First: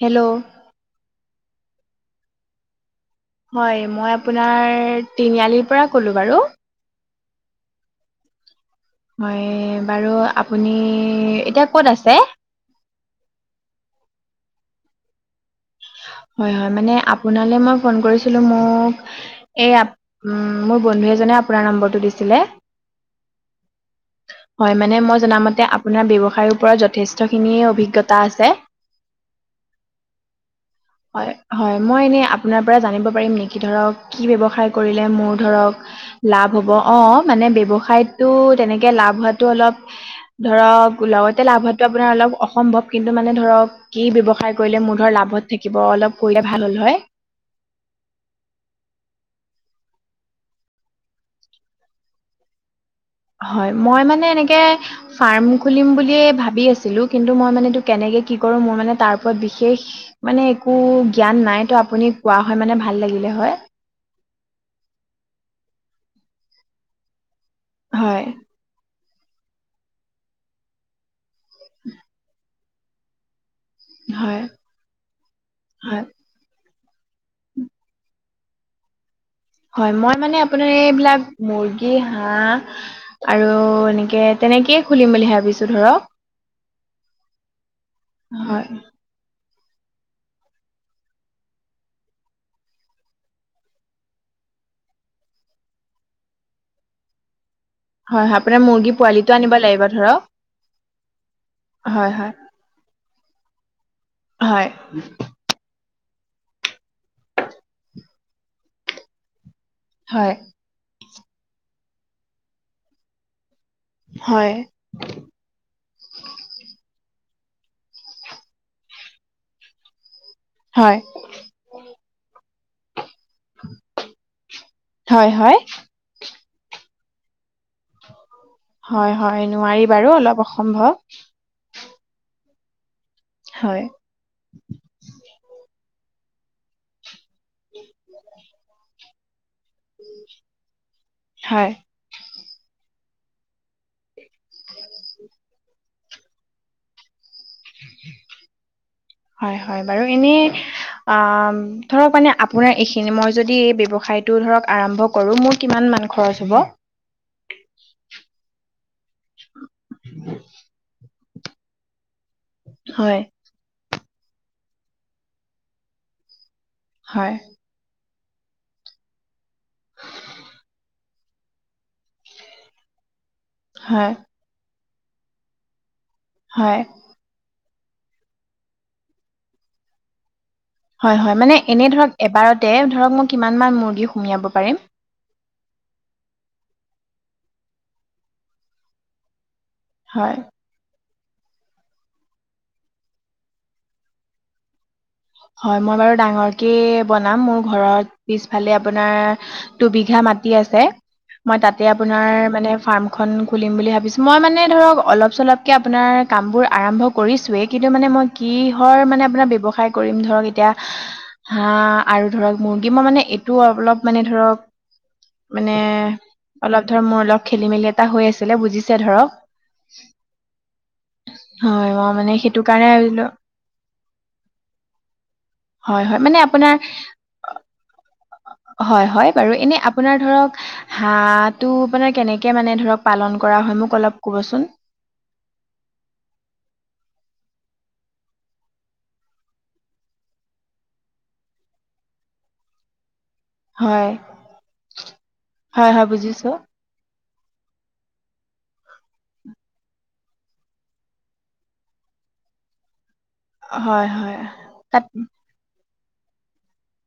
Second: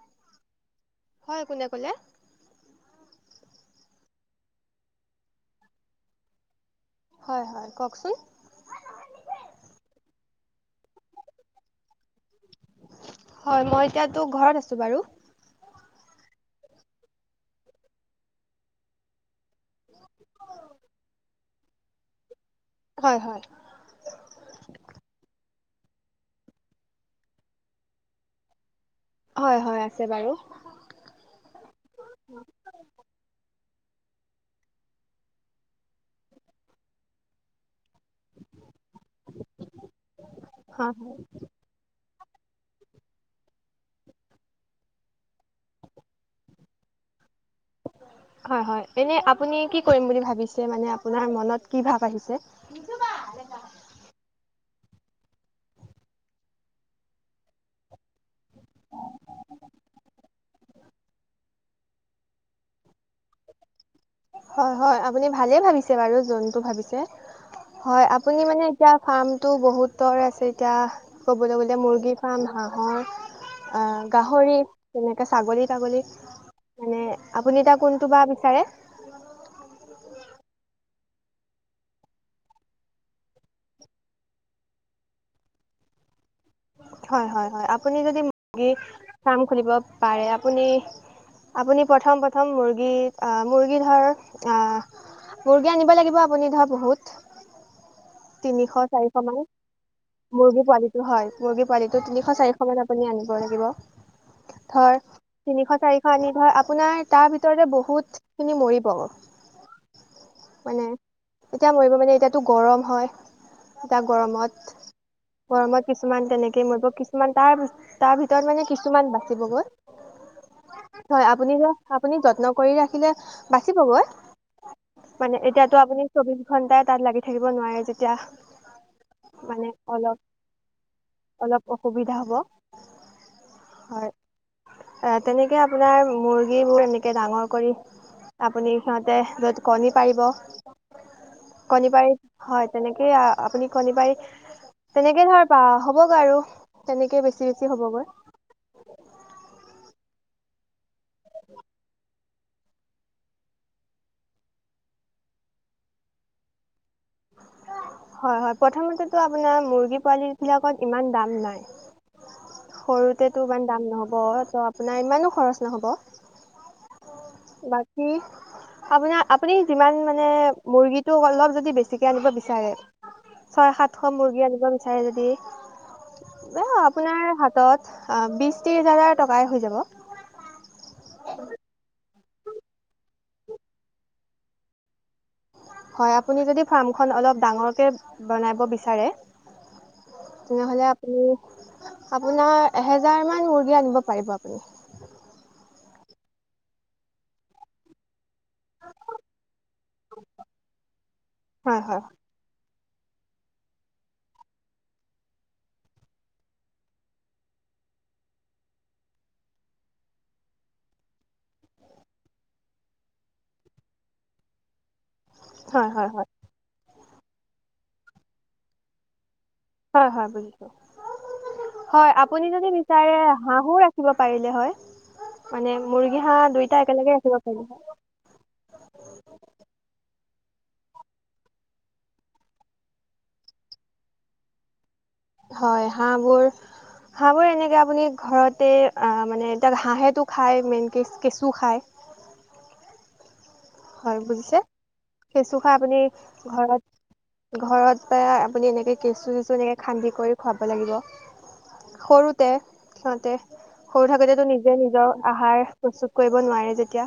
Hello হয় কোনে ক'লে হয় মই আপোনাৰ তিনিআলিৰ পৰা ক'লো বাৰু হয় হয় কওকচোন হয় বাৰু আপুনি এতিয়া ক'ত আছে হয় মই এতিয়াতো ঘৰত আছোঁ বাৰু হয় হয় মানে আপোনালৈ মই ফোন কৰিছিলো মোক এই মোৰ বন্ধু এজনে আপোনাৰ নম্বৰটো দিছিলে হয় হয়। [unintelligible] হয় মানে মই জনামতে আপোনাৰ ব্যৱসায়ৰ ওপৰত যথেষ্টখিনিয়ে অভিজ্ঞতা আছে হয় হয় আছে বাৰু হয় হয় মই এনেই আপোনাৰ পৰা জানিব পাৰিম নেকি ধৰক কি ব্যৱসায় কৰিলে মোৰ ধৰক লাভ হ'ব অ মানে ব্যৱসায়ত টো তেনেকে লাভ হোৱা অলপ হয় ধৰক লগতে লাভ হোৱা টো আপোনাৰ অলপ অসম্ভৱ কিন্তু মানে ধৰক কি ব্যৱসায় কৰিলে মধৰ লাভত থাকিব অলপ কলে ভাল হ'ল হয় হয় হয় এনে আপুনি কি কৰিম বুলি ভাবিছে মানে আপোনাৰ মনত কি ভাব আহিছে তুবা হয় মই মানে এনেকে ফাৰ্ম খুলিম বুলিয়ে ভাবি আছিলো কিন্তু মই মানে এইটো কেনেকে কি কৰো মোৰ মানে তাৰ ওপৰত বিশেষ মানে একো একো জ্ঞান নাই তো আপুনি কোৱা হয় মানে ভাল লাগিলে হয়। হয় হয় আপুনি ভালে ভাবিছে বাৰু জোনটো ভাবিছে। হয়, আপুনি মানে এতিয়া ফাৰ্মটো বহুতৰ আছে এতিয়া ক'বলৈ গ'লে মুৰ্গী ফাৰ্ম হাঁহৰ আঁ হয় গাহৰি তেনেকে ছাগলী হয় তাগলী। মানে আপুনি এতিয়া কোনটো বা বিচাৰে? হয় মই মানে আপোনাৰ এইবিলাক মুৰ্গী হাঁহ আৰু এনেকে তেনেকেই খুলিম বুলি ভাবিছো ধৰক। হয় হয় হয়, আপুনি যদি হয় মুৰ্গী ফাৰ্ম খুলিব পাৰে আপুনি আপুনি প্ৰথম প্ৰথম মুৰ্গী অ মুৰ্গী ধৰ আহ মুৰ্গী আনিব লাগিব আপুনি ধৰ বহুত। হয় হয় আপোনাৰ তিনিশ মুৰ্গী চাৰিশ পোৱালিটো মান আনিব লাগিব ধৰক মুৰ্গী পোৱালিটো হয়। মুৰ্গী পোৱালিটো হয় তিনিশ হয় চাৰিশ মান আপুনি আনিব লাগিব। হয় ধৰ তিনিশ চাৰিশ আনি ধৰ আপোনাৰ তাৰ ভিতৰতে বহুত খিনি মৰিব। হয়। মানে এতিয়া মৰিব মানে এতিয়াতো গৰম হয় এতিয়া হয় গৰমত। গৰমত কি ছুমান তেনেকে মৰিব, কিছুমান তাৰ তাৰ ভিতৰত মানে কিছুমান বাচিব গৈ। হয় আপুনি যে আপুনি যত্ন কৰি ৰাখিলে বাচিবগৈ। হয় মানে হয় এতিয়াটো আপুনি চৌবিশ ঘন্টাই তাত লাগি থাকিব নোৱাৰে যেতিয়া। হয় হয় নোৱাৰি বাৰু অলপ অসম্ভৱ। অলপ অসুবিধা হ'ব। হয়। হয়, এ তেনেকে আপোনাৰ মুৰ্গীবোৰ এনে কে ডাঙৰ কৰি আপুনি সিহঁতে কণী পাৰিব। হয় কণী পাৰি হয় তেনেকেই আপুনি কণী পাৰী তেনেকেই ধৰ প হ'বগৈ আৰু। তেনেকে বেছি বেছি হ'বগৈ। হয় হয় বাৰু এনেই আ ধৰক মানে আপোনাৰ এইখিনি মই যদি এই ব্যৱসায়টো ধৰক আৰম্ভ কৰো, মোৰ কিমান মান খৰচ হ'ব? হয় হয় প্ৰথমতেতো আপোনাৰ মুৰ্গী পোৱালী বিলাকত ইমান দাম নাই। হয় সৰুতেটো ইমান দাম নহব, ত' আপোনাৰ ইমানো খৰচ নহব। হয়। ‌ বাকী আপুনাৰ আপুনি যিমান মানে মুৰ্গী তো অলপ যদি বেছিকে আনিব বিচাৰে ছয় হয় সাতশ মুৰ্গী আনিব বিচাৰে যদি হয় আপোনাৰ হাতত বিছ ত্ৰিছ হাজাৰ টকাই হৈ যাব। হয়, হয়। মানে এনেই ধৰক এবাৰতে ধৰক মই কিমান মান মুৰ্গী সুমিয়াব পাৰিম? হয়, আপুনি যদি ফাৰ্মখন অলপ ডাঙৰকে বনাব বিচাৰে। হয়। তেনেহ'লে আপুনি আপোনাৰ এহেজাৰমান মুৰ্গী আনিব পাৰিব আপুনি। হয়, মই বাৰু ডাঙৰকে বনাম। মোৰ ঘৰত পিছফালে আপোনাৰ দুবিঘা মাটি আছে মই হয় তাতে হয় আপোনাৰ মানে ফাৰ্মখন খুলিম বুলি ভাবিছো মই মানে ধৰক অলপ চলপকে আপোনাৰ কাম বোৰ আৰম্ভ কৰিছোৱেই কিন্তু মানে মই কিহৰ মানে আপোনাৰ ব্যৱসায় কৰিম ধৰক এতিয়া হাঁ আৰু ধৰক মুৰ্গী মই মানে এইটো অলপ মানে ধৰক মানে হয় হয় হয় অলপ ধৰ মোৰ অলপ খেলি মেলি এটা হৈ আছিলে বুজিছে ধৰক। হযঁ হয়ঁ, বুজিছো হয় মই হয়ঁ, মানে আপুনি সেইটো যদি কাৰণে ভাবিলো বিচাৰে- হাঁহো ৰাখিব পাৰিলে হয়, মানে হয় হয় মুৰ্গী মানে হাঁহ আপোনাৰ দুইটা একেলগে ৰাখিব পাৰিলে হয়। হয়ঁ হয়ঁ বাৰু এনে আপোনাৰ ধৰক- হাঁহ টো মানে কেনেকে মানে ধৰক পালন কৰা হয়, মোক অলপ কবচোন? হয়ঁ, হাঁহবোৰ- হাঁহবোৰ এনেকৈ আপুনি ঘৰতে আ মানে এতিয়া হাঁহেতো খায় মেইনকেচ কেঁচু খায়। হয়, হয়ঁ, বুজিছে কেঁচু খাই হয়, আপুনি হয় বুজিছোঁ। ঘৰত- ঘৰত বা আপুনি এনেকে কেঁচু চেচু এনেকে খান্দি কৰি খুৱাব লাগিব। সৰুতে সিহতে হয়, সৰু হয়। থাকোতেতো নিজে তাত নিজৰ আহাৰ- প্ৰস্তুত কৰিব নোৱাৰে যেতিয়া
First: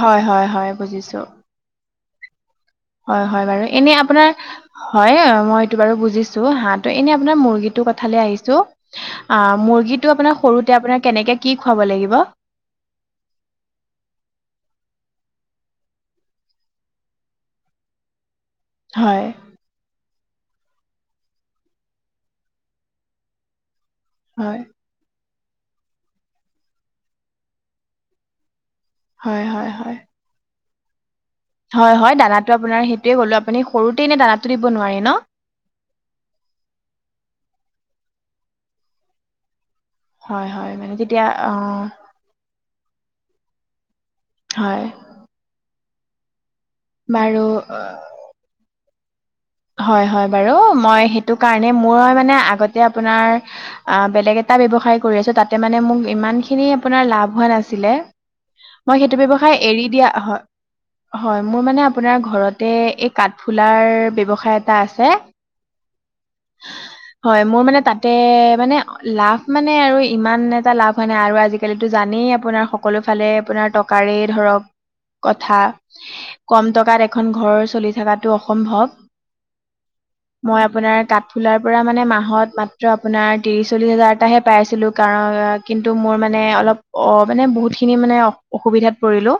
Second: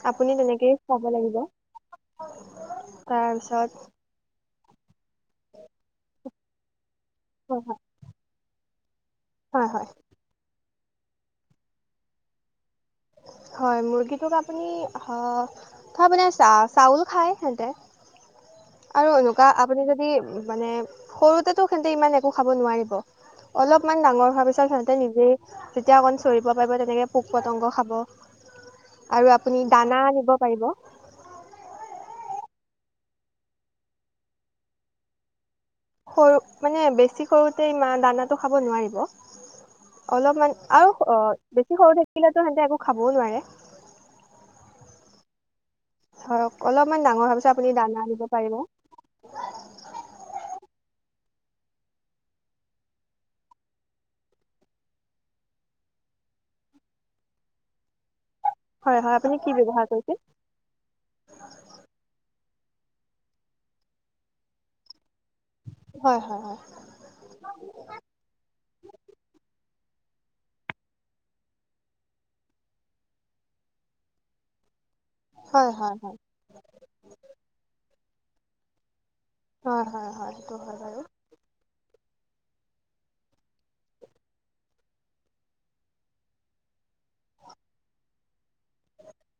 হয়, আপুনি হয়, হয় তেনেকৈয়ে খুৱাব লাগিব। হয়ঁ, হয়ঁ, বাৰু তাৰপিছত এনে আপোনাৰ হয়ঁ, মই এইটো বাৰু বুজিছো হাঁহটো এনে আপোনাৰ হয় মুৰ্গীটো কঠ ফালে আহিছো আহ হয় হয় মুৰ্গীটো আপোনাৰ সৰুতে আপোনাৰ কেনেকে কি খুৱাব লাগিব? হয়ঁ, মুৰ্গীটোক আপুনি অঁ ধৰ চাউল খায় সিহঁতে। [inaudible] আৰু এনেকুৱা আপুনি যদি মানে সৰুতেতো সিঁহতে ইমান একো খাব নোৱাৰিব। অলপমান ডাঙৰ হোৱাৰ হয়, পিছত সিহঁতে নিজেই যেতিয়া অকন চৰিব পাৰিব তেনেকে পোক পতংগ খাব। আৰু হয়, আপুনি হয়, দানা আনিব পাৰিব। হয়ঁ, হয়ঁ, দানাটো আপোনাৰ সেইটোয়ে কলো আপুনি সৰুতেই এনে দানাতো দিব নোৱাৰে ন? সৰু মানে বেছি সৰুতে মানে দানাটো খাব নোৱাৰিব। হয়, অলপমান হয় আৰু মানে তেতিয়া অ', বেছি সৰু থাকিলেতো সিহঁতে একো খাবও নোৱাৰে। হয়ঁ। ধৰক অলপমান ডাঙৰ হোৱা বাৰু পিছত আপুনি দানা দিব পাৰিব। হয়ঁ, হয়ঁ, বাৰু মই সেইটো কাৰণে মোৰ মানে আগতে আপোনাৰ- আ বেলেগ এটা ব্যয়ৱসায় কৰি আছো তাতে মানে মোক ইমান খিনি আপোনাৰ লাভ হোৱা নাছিলে। হয় মই হয় সেইটো আপুনি কি ব্যৱসায় ব্যৱহাৰ এৰি দিয়া কৰিছিল? হয়- হয়ঁ, মোৰ মানে আপোনাৰ ঘৰতে এই কাঠফুলাৰ ব্যৱসায় এটা আছে। হয়ঁ, হয়ঁ, হয়ঁ। হয়ঁ, মোৰ মানে তাতে মানে লাভ মানে আৰু ইমান এটা লাভ হয় নাই আৰু আজিকালি জানেই আপোনাৰ সকলো ফালে আপোনাৰ টকাৰেই ধৰক- কথা হয় হয় হয় হয় কম টকাত এখন ঘৰ চলি থকাটো অসম্ভৱ। হয়ঁ, হয়ঁ। মই আপোনাৰ কাঠ- খুলাৰ পৰা মানে মাহত মাত্ৰ আপোনাৰ ত্ৰিশ চল্লিশ হাজাৰএটাহে পাইছিলো কাৰন নন কিন্তু মোৰ মানে অলপ অ', মানে বহুতখিনি মানে- অসুবিধাত পৰিলো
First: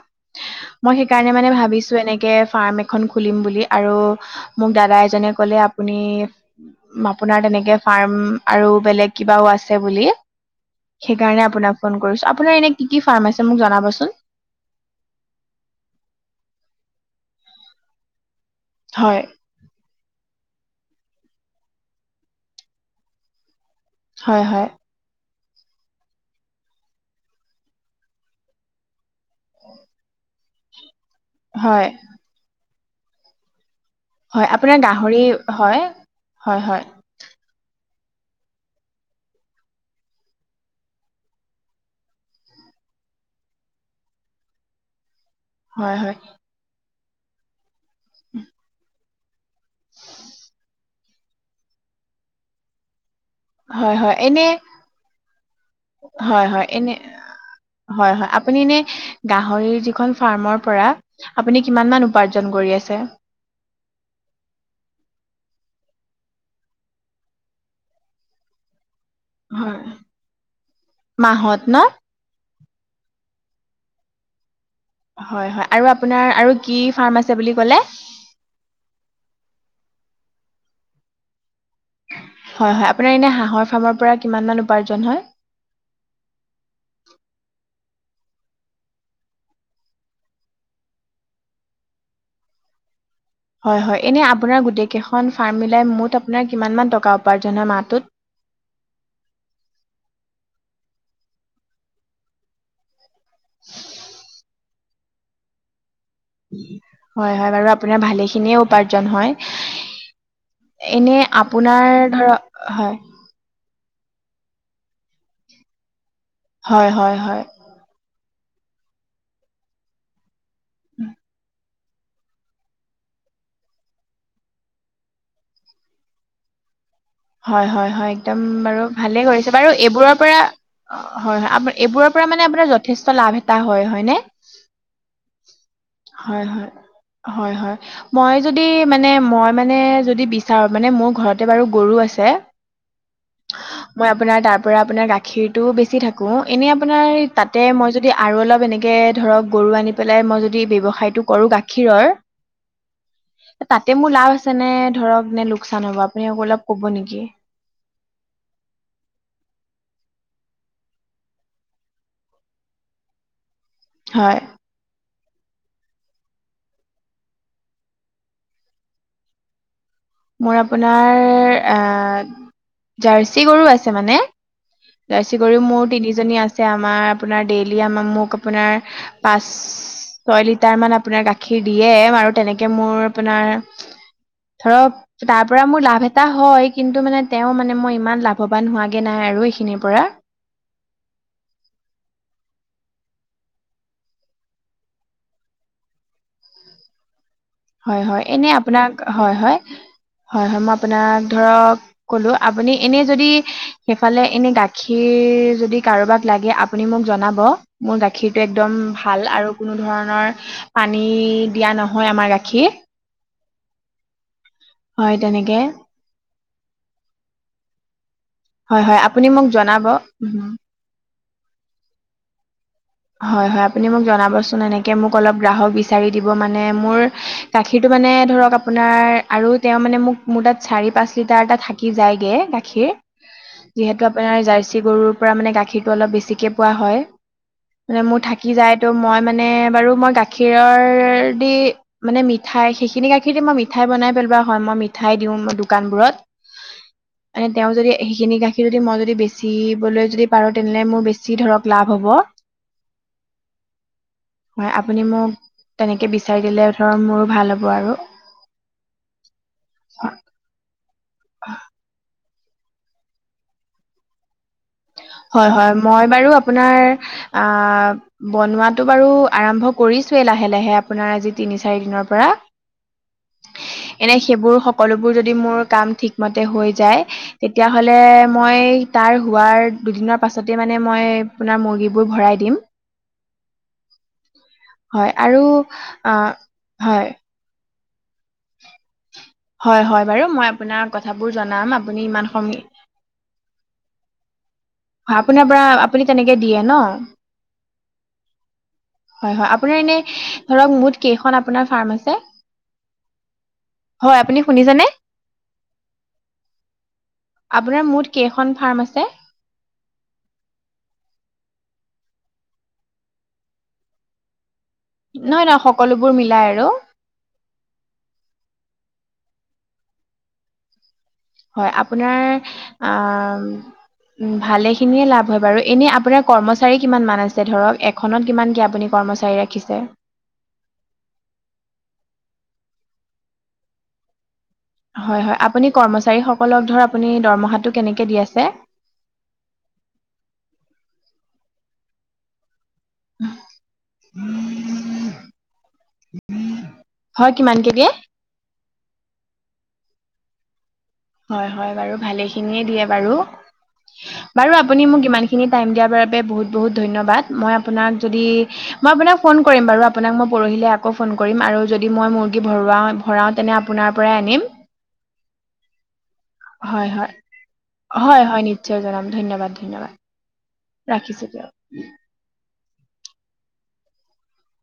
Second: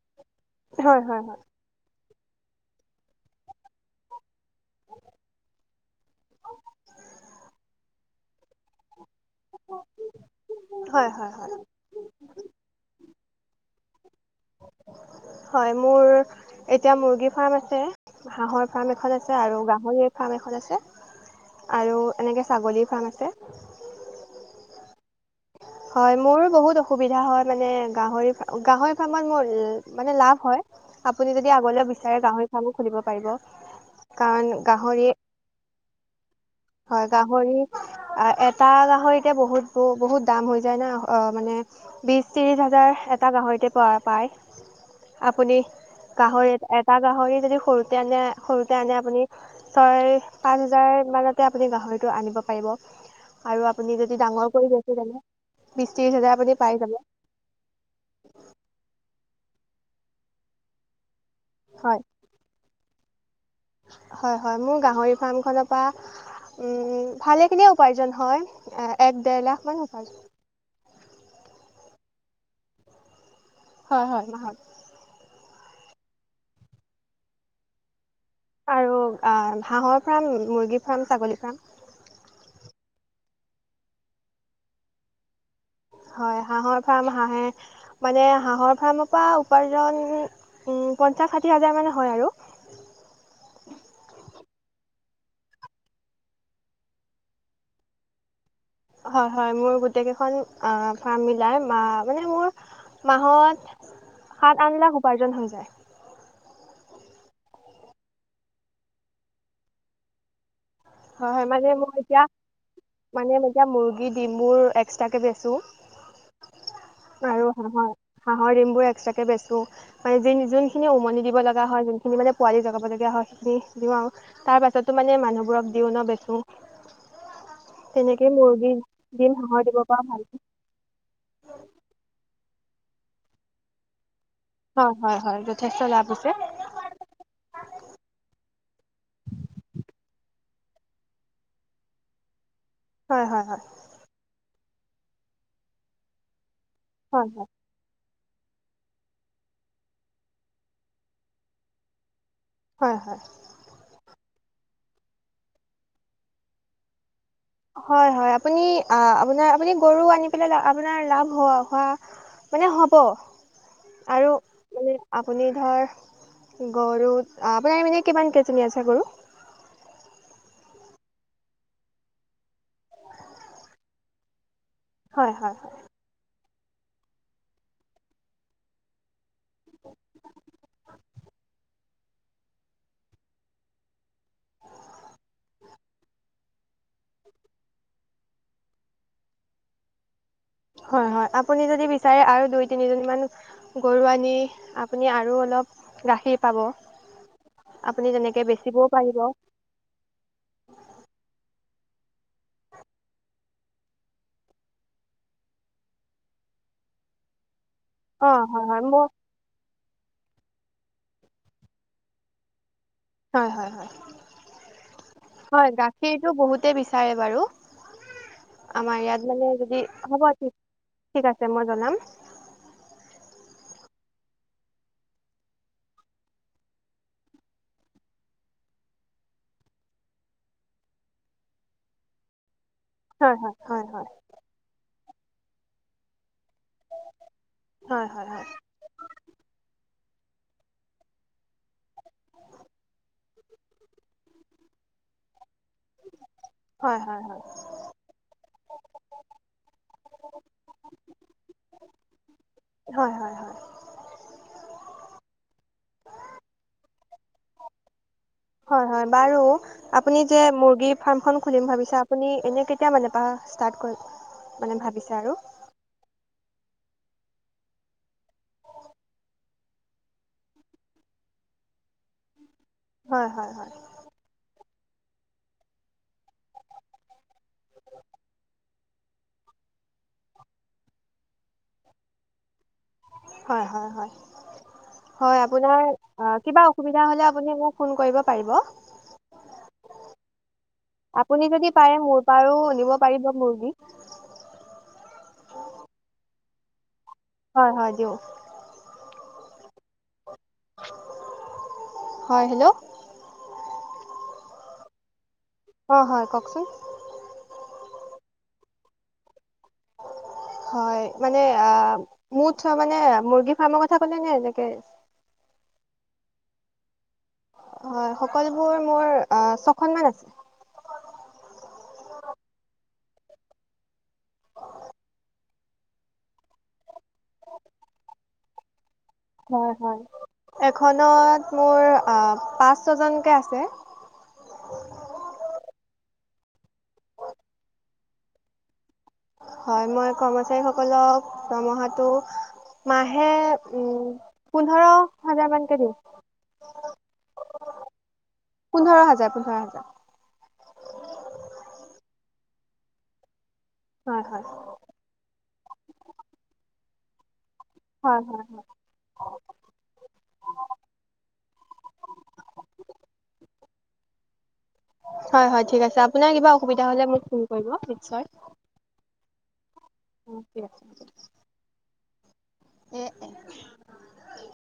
মই হয় হয় সেইকাৰণে হয় মানে ভাবিছো এনেকে- ফাৰ্ম এখন খুলিম বুলি আৰু- মোক দাদা এজনে ক'লে আপুনি আপোনাৰ তেনেকে ফাৰ্ম আৰু বেলেগ- কিবাও আছে বুলি হয় হয় হয়। সেইকাৰণে আপোনাক- ফোন কৰিছো আপোনাৰ এনে কি কি ফাৰ্ম আছে মোক জনাবচোন? হয়ঁ মোৰ এতিয়া মুৰ্গী ফাৰ্ম আছে হাঁহৰ। ফাৰ্ম এখন হয় আছে আৰু গাহৰিৰ ফাৰ্ম এখন আছে আৰু এনেকৈ ছাগলীৰ ফাৰ্ম আছে। হয়ঁ হয়ঁ! হয়ঁ মোৰো বহুত অসুবিধা হয়ঁ মানে গাহৰি গাহৰি ফাৰ্মত মোৰ মানে লাভ হয়। আপুনি যদি আগলে হয় বিচাৰে গাহৰি ফাৰ্মো খুলিব পাৰিব। হয়, আপোনাৰ গাহৰি হয় হয় হয়। হয়, গাহৰি এটা গাহৰিতে বহুত ব বহুত দাম হৈ যায় না অ মানে বিশ ত্ৰিশ হাজাৰ এটা গাহৰিতে পো পায়। আপুনি হয় হয় গাহৰি এটা গাহৰি যদি সৰুতে আনে সৰুতে আনে আপুনি - ছয় পাঁচ হাজাৰ মানতে আপুনি গাহৰিটো আনিব পাৰিব আৰু হয় আপুনি হয় যদি এনে ডাঙৰ কৰি বেছে তেনে বিশ ত্ৰিশ হাজাৰ হয় আপুনি হয় পাই এনে যাব। হয় হয় আপুনি এনে গাহৰি যিখন ফাৰ্মৰ পৰা আপুনি হয় কিমান উপাৰ্- ৰ্জন কৰি আছে? হয় হয়, মোৰ গাহৰি ফাৰ্মখনৰ পা উম ভালেখিনি উপাৰ্জন হয়। এক ডেৰ লাখমান হয়, উপাৰ্জন মাহত ন? হয় হয় মাহত। হয় হয়, আৰু আপোনাৰ আৰু কি ফাৰ্ম আছে বুলি কলে? আৰু হাঁহৰ ফাৰ্ম, মুৰ্গী ফাৰ্ম, ছাগলী ফাৰ্ম, হয় হয়, আপোনাৰ এনেই হাঁহৰ ফাৰ্মৰ পৰা কিমান মান উপাৰ্জন হয়? হয়, হাঁহৰ ফাৰ্ম হাঁহে মানে হাঁহৰ ফাৰ্মৰ পৰা উপাৰ্জন উ পঞ্চাশ ষাঠি হাজাৰ মান হয় আৰু। হয় হয়, এনে আপোনাৰ গোটেই কেইখন ফাৰ্ম মিলাই মুঠ আপোনাৰ কিমান মান টকা উপাৰ্জন হয় মাহটোত? হয় হয়, মোৰ গোটেই কেইখন অ ফাৰ্ম মিলাই মা মানে মোৰ মাহত সাত আঠ লাখ উপাৰ্জন হৈ যায়। হয় হয়, বাৰু আপোনাৰ ভালেখিনিয়ে উপাৰ্জন হয়। এনেই হয় হয় মানে আপোনাৰ মোৰ এতিয়া ধৰক, হয়। মানে এতিয়া মুৰ্গী ডিম্বোৰ এক্সট্ৰাকে বেছো। হয় হয় হয় আৰু হাঁহৰ হাঁহৰ ডিম বোৰ এক্সট্ৰাকে বেচো মানে যি- যোনখিনি উমনি দিব লগা হয়, খিনি মানে পোৱালি জগাবলগীয়া হয় সেইখিনি দিওঁ আৰু তাৰ পাছতো মানে মানুহবোৰক দিওঁ ন বেচোঁ। হয় হয় হয়, একদম মুৰ্গী বাৰু ভালে ডিম কৰিছে হাঁহৰ বাৰু দিব এইবোৰৰ ভাল পৰা - অ হয় হয় আপ এইবোৰৰ পৰা মানে আপোনাৰ যথেষ্ট লাভ এটা হয় হয়নে? অ, হয় হয় হয়, যথেষ্ট লাভ হৈছে। হয় হয় হয় হয়। মই যদি মানে মই মানে যদি বিচাৰো মানে মোৰ ঘৰতে বাৰু গৰু আছে। হয় হয় হয়। মই আপোনাৰ তাৰ পৰা আপোনাৰ গাখীৰটো বেছি থাকো এনেই আপোনাৰ হয় হয় তাতে মই য- দি আৰু অলপ এনেকে ধৰক গৰু আনি পেলাই মই যদি ব্যৱসায়টো কৰো গাখীৰৰ হয় হয়। তাতে মোৰ লাভ আছে নে ধৰক নে লোকচান হব আপুনি আকৌ অলপ কব নেকি। হয় হয়, আপুনি আপোনাৰ আপুনি গৰু আনি পেলাই আপোনাৰ লাভ হ হোৱা মানে হ'ব। আৰু হয় মানে আপুনি ধৰ গৰুত, আপোনাৰ মানে কিমান কেইজনী আছে গৰু? মোৰ আপোনাৰ এ জাৰ্চি গৰু আছে মানে। হয় জাৰ্চি হয় গৰু হয় মোৰ তিনিজনী আছে, আমাৰ আপোনাৰ ডেইলি আমাৰ মোক আপোনাৰ পাঁচ ছয় লিটাৰ মান আপোনাৰ গাখীৰ দি- য়ে আৰু তেনেকে মোৰ আপোনাৰ ধৰক তাৰ পৰা মোৰ লাভ এটা হয় কিন্তু মানে তেওঁ মানে মই ইমান লাভৱান হোৱাগে নাই আৰু এইখিনিৰ পৰা। হয় হয় আপুনি যদি বিচাৰে আৰু দুই - তিনিজনী মান গৰু আনি আপুনি আৰু অলপ গাখীৰ পাব। হয় আপুনি হয় তেনেকে এনে বেচিবও আপোনাক পাৰিব হয়, হয়, হয়, হয়, মই আপোনাক ধৰক কলো আপুনি এনে যদি সেইফালে এনে গাখীৰ যদি কাৰোবাক লাগে আ পুনি মোক জনাব। মোৰ অ গাখীৰটো হয় একদম হয় মোৰ ভাল আৰু কোনো ধৰণৰ পানী দিয়া নহয় আমাৰ গাখ খীৰ। হয়, হয়, হয়, হয় তেনেকে হয় গা খিৰটো বহুতে বিচাৰে বাৰু। হয় হয় আমাৰ আপুনি ইয়াত মোক মানে যদি, জনাব হ'ব উম, ঠিক ঠিক আছে মই জনাম। হয় হয় আপুনি মোক জনাবচোন এনেকে মোক অলপ গ্ৰাহক বিচাৰি দিব মানে মোৰ গাখীৰটো মানে ধৰক আপোনাৰ আৰু তেওঁ মানে মোক মোৰ তাত চাৰি, পাঁচ লিটাৰ টা থাক কি যায়গে গাখীৰ, হয় হয় হয় হয় যিহেতু আপোনাৰ জাৰ্চি গৰু পৰা মানে গাখীৰটো অলপ বেছিকে পোৱা হয়। মানে হয় মোৰ হয় হয় থাকি যায় তো মই মানে বাৰু মই গাখীৰৰ দি মানে মিঠাই সেইখিনি গাখীৰৰে মই মিঠাই বনাই পেলোৱা হয়, মই মিঠাই দিওঁ, মই দু কানবোৰত হয় হয় মানে তেওঁ যদি এইখিনি গাখীৰ যদি মই যদি বেচিবলৈ যদি পাৰোঁ তেনেহলে মোৰ বেছি ধৰক লাভ হ'ব। হয়, হয়, হয়। হয় আপুনি মোক তেনেকে বিচাৰি দিলে ধৰক মোৰো ভাল হ'ব আৰু। হয় হয় বাৰু আপুনি যে মুৰ্গী ফাৰ্মখন খুলিম ভাবিছে আপুনি এনেকে কেতিয়া মানে পা ষ্টাৰ্ট কৰিব? হয় হয় মই বাৰু আপোনাৰ আ বনোৱাতো বাৰু আৰম্ভ কৰিছোয়েই লাহে লাহে আপোনাৰ আজি তিনি, চাৰি দিনৰ পৰা। হয় হয় হয়। এনে সেইবোৰ সকলোবোৰ যদি মোৰ কাম ঠিকমতে হৈ যায় তেতিয়াহ'লে মই তাৰ হোৱাৰ দুদিনৰ পাছতেই মানে মই আপোনাৰ মুৰ্গীবোৰ ভৰাই দিম। হয় হয় হয়, হয় আপোনাৰ অ আ কিবা অসুবিধা হয় হ'লে আপুনি মোক ফোন কৰিব পাৰিব। হয় হয় বাৰু মই আপোনাৰ কথাবোৰ জনাম, আপুনি ইমান সমি পাৰিবা মুৰ্গী। হয় আপুনি আপোনাৰ, আপুনি তেনেকে দিয়ে ন'? হয় হয় দিও। হয় হয়, আপোনাৰ এনে ধৰক মুঠ কেইখন আপোনাৰ ফাৰ্ম আছে? হয় হেল্ল' হয় আপুনি শুনিছেনে? অ', হয় কওকচোন? আপোনাৰ মুঠ কেইখন ফাৰ্ম আছে? হয় মানে আ মূ্ঠ মানে মুৰ্গী ফাৰ্মৰ কথা কলে নে এনেকে নহয় ন, সকলোবোৰ মিলাই আৰু। হয় সকলোবোৰ মোৰ অ', ছখন মান আছে। হয় আপোনাৰ আম উম, ভালেখিনিয়ে লাভ হয় বাৰু এনে আপোনাৰ কৰ্মচাৰী কিমান মান আছে ধৰক এখনত কিমান কি আপুনি কৰ্মচা হয় হয়, এখনত মোৰ আ পাঁচ ছজনকৈ আছে হয় হয়, আপুনি কৰ্মচাৰীসকলক ধৰ আপুনি দৰমহাটো কেনেকৈ দি আছে? হয়, মই কৰ্মচাৰীসকলক দৰমহাটো মাহে উম পোন্ধৰ হাজাৰ মানকে দিওঁ। হয়, কিমান কে দিয়ে? পোন্ধৰ হাজাৰ পোন্ধৰ হাজাৰ। হয় হয় বাৰু ভালে খিনিয়ে দিয়ে বাৰু, হয় হয়, বাৰু আ পুনি মোক ইমানখিনি টাইম দিয়াৰ বাবে বহুত বহুত ধন্যবাদ। মই আপোনাক হয় যদি হয়, মই আপোনাক ফোন কৰিম বাৰু। আপোনাক মই পৰহিলৈ আকৌ ফোন কৰিম আৰু যদি মই মুৰ্গী ভৰুৱাম ভৰাওঁ তেনে আপোনাৰ পৰাই আনিম। হয় হয় ঠিক আছে আপোনাৰ কিবা অসুবিধা হয় হলে হয় মোক ফোন কৰিব হয় নিশ্চয়। হয় নিশ্চয় জনাম ধন্যবাদ ধন্যবাদ। [unintelligible] ৰাখিছো দিয়ক। [unintelligible]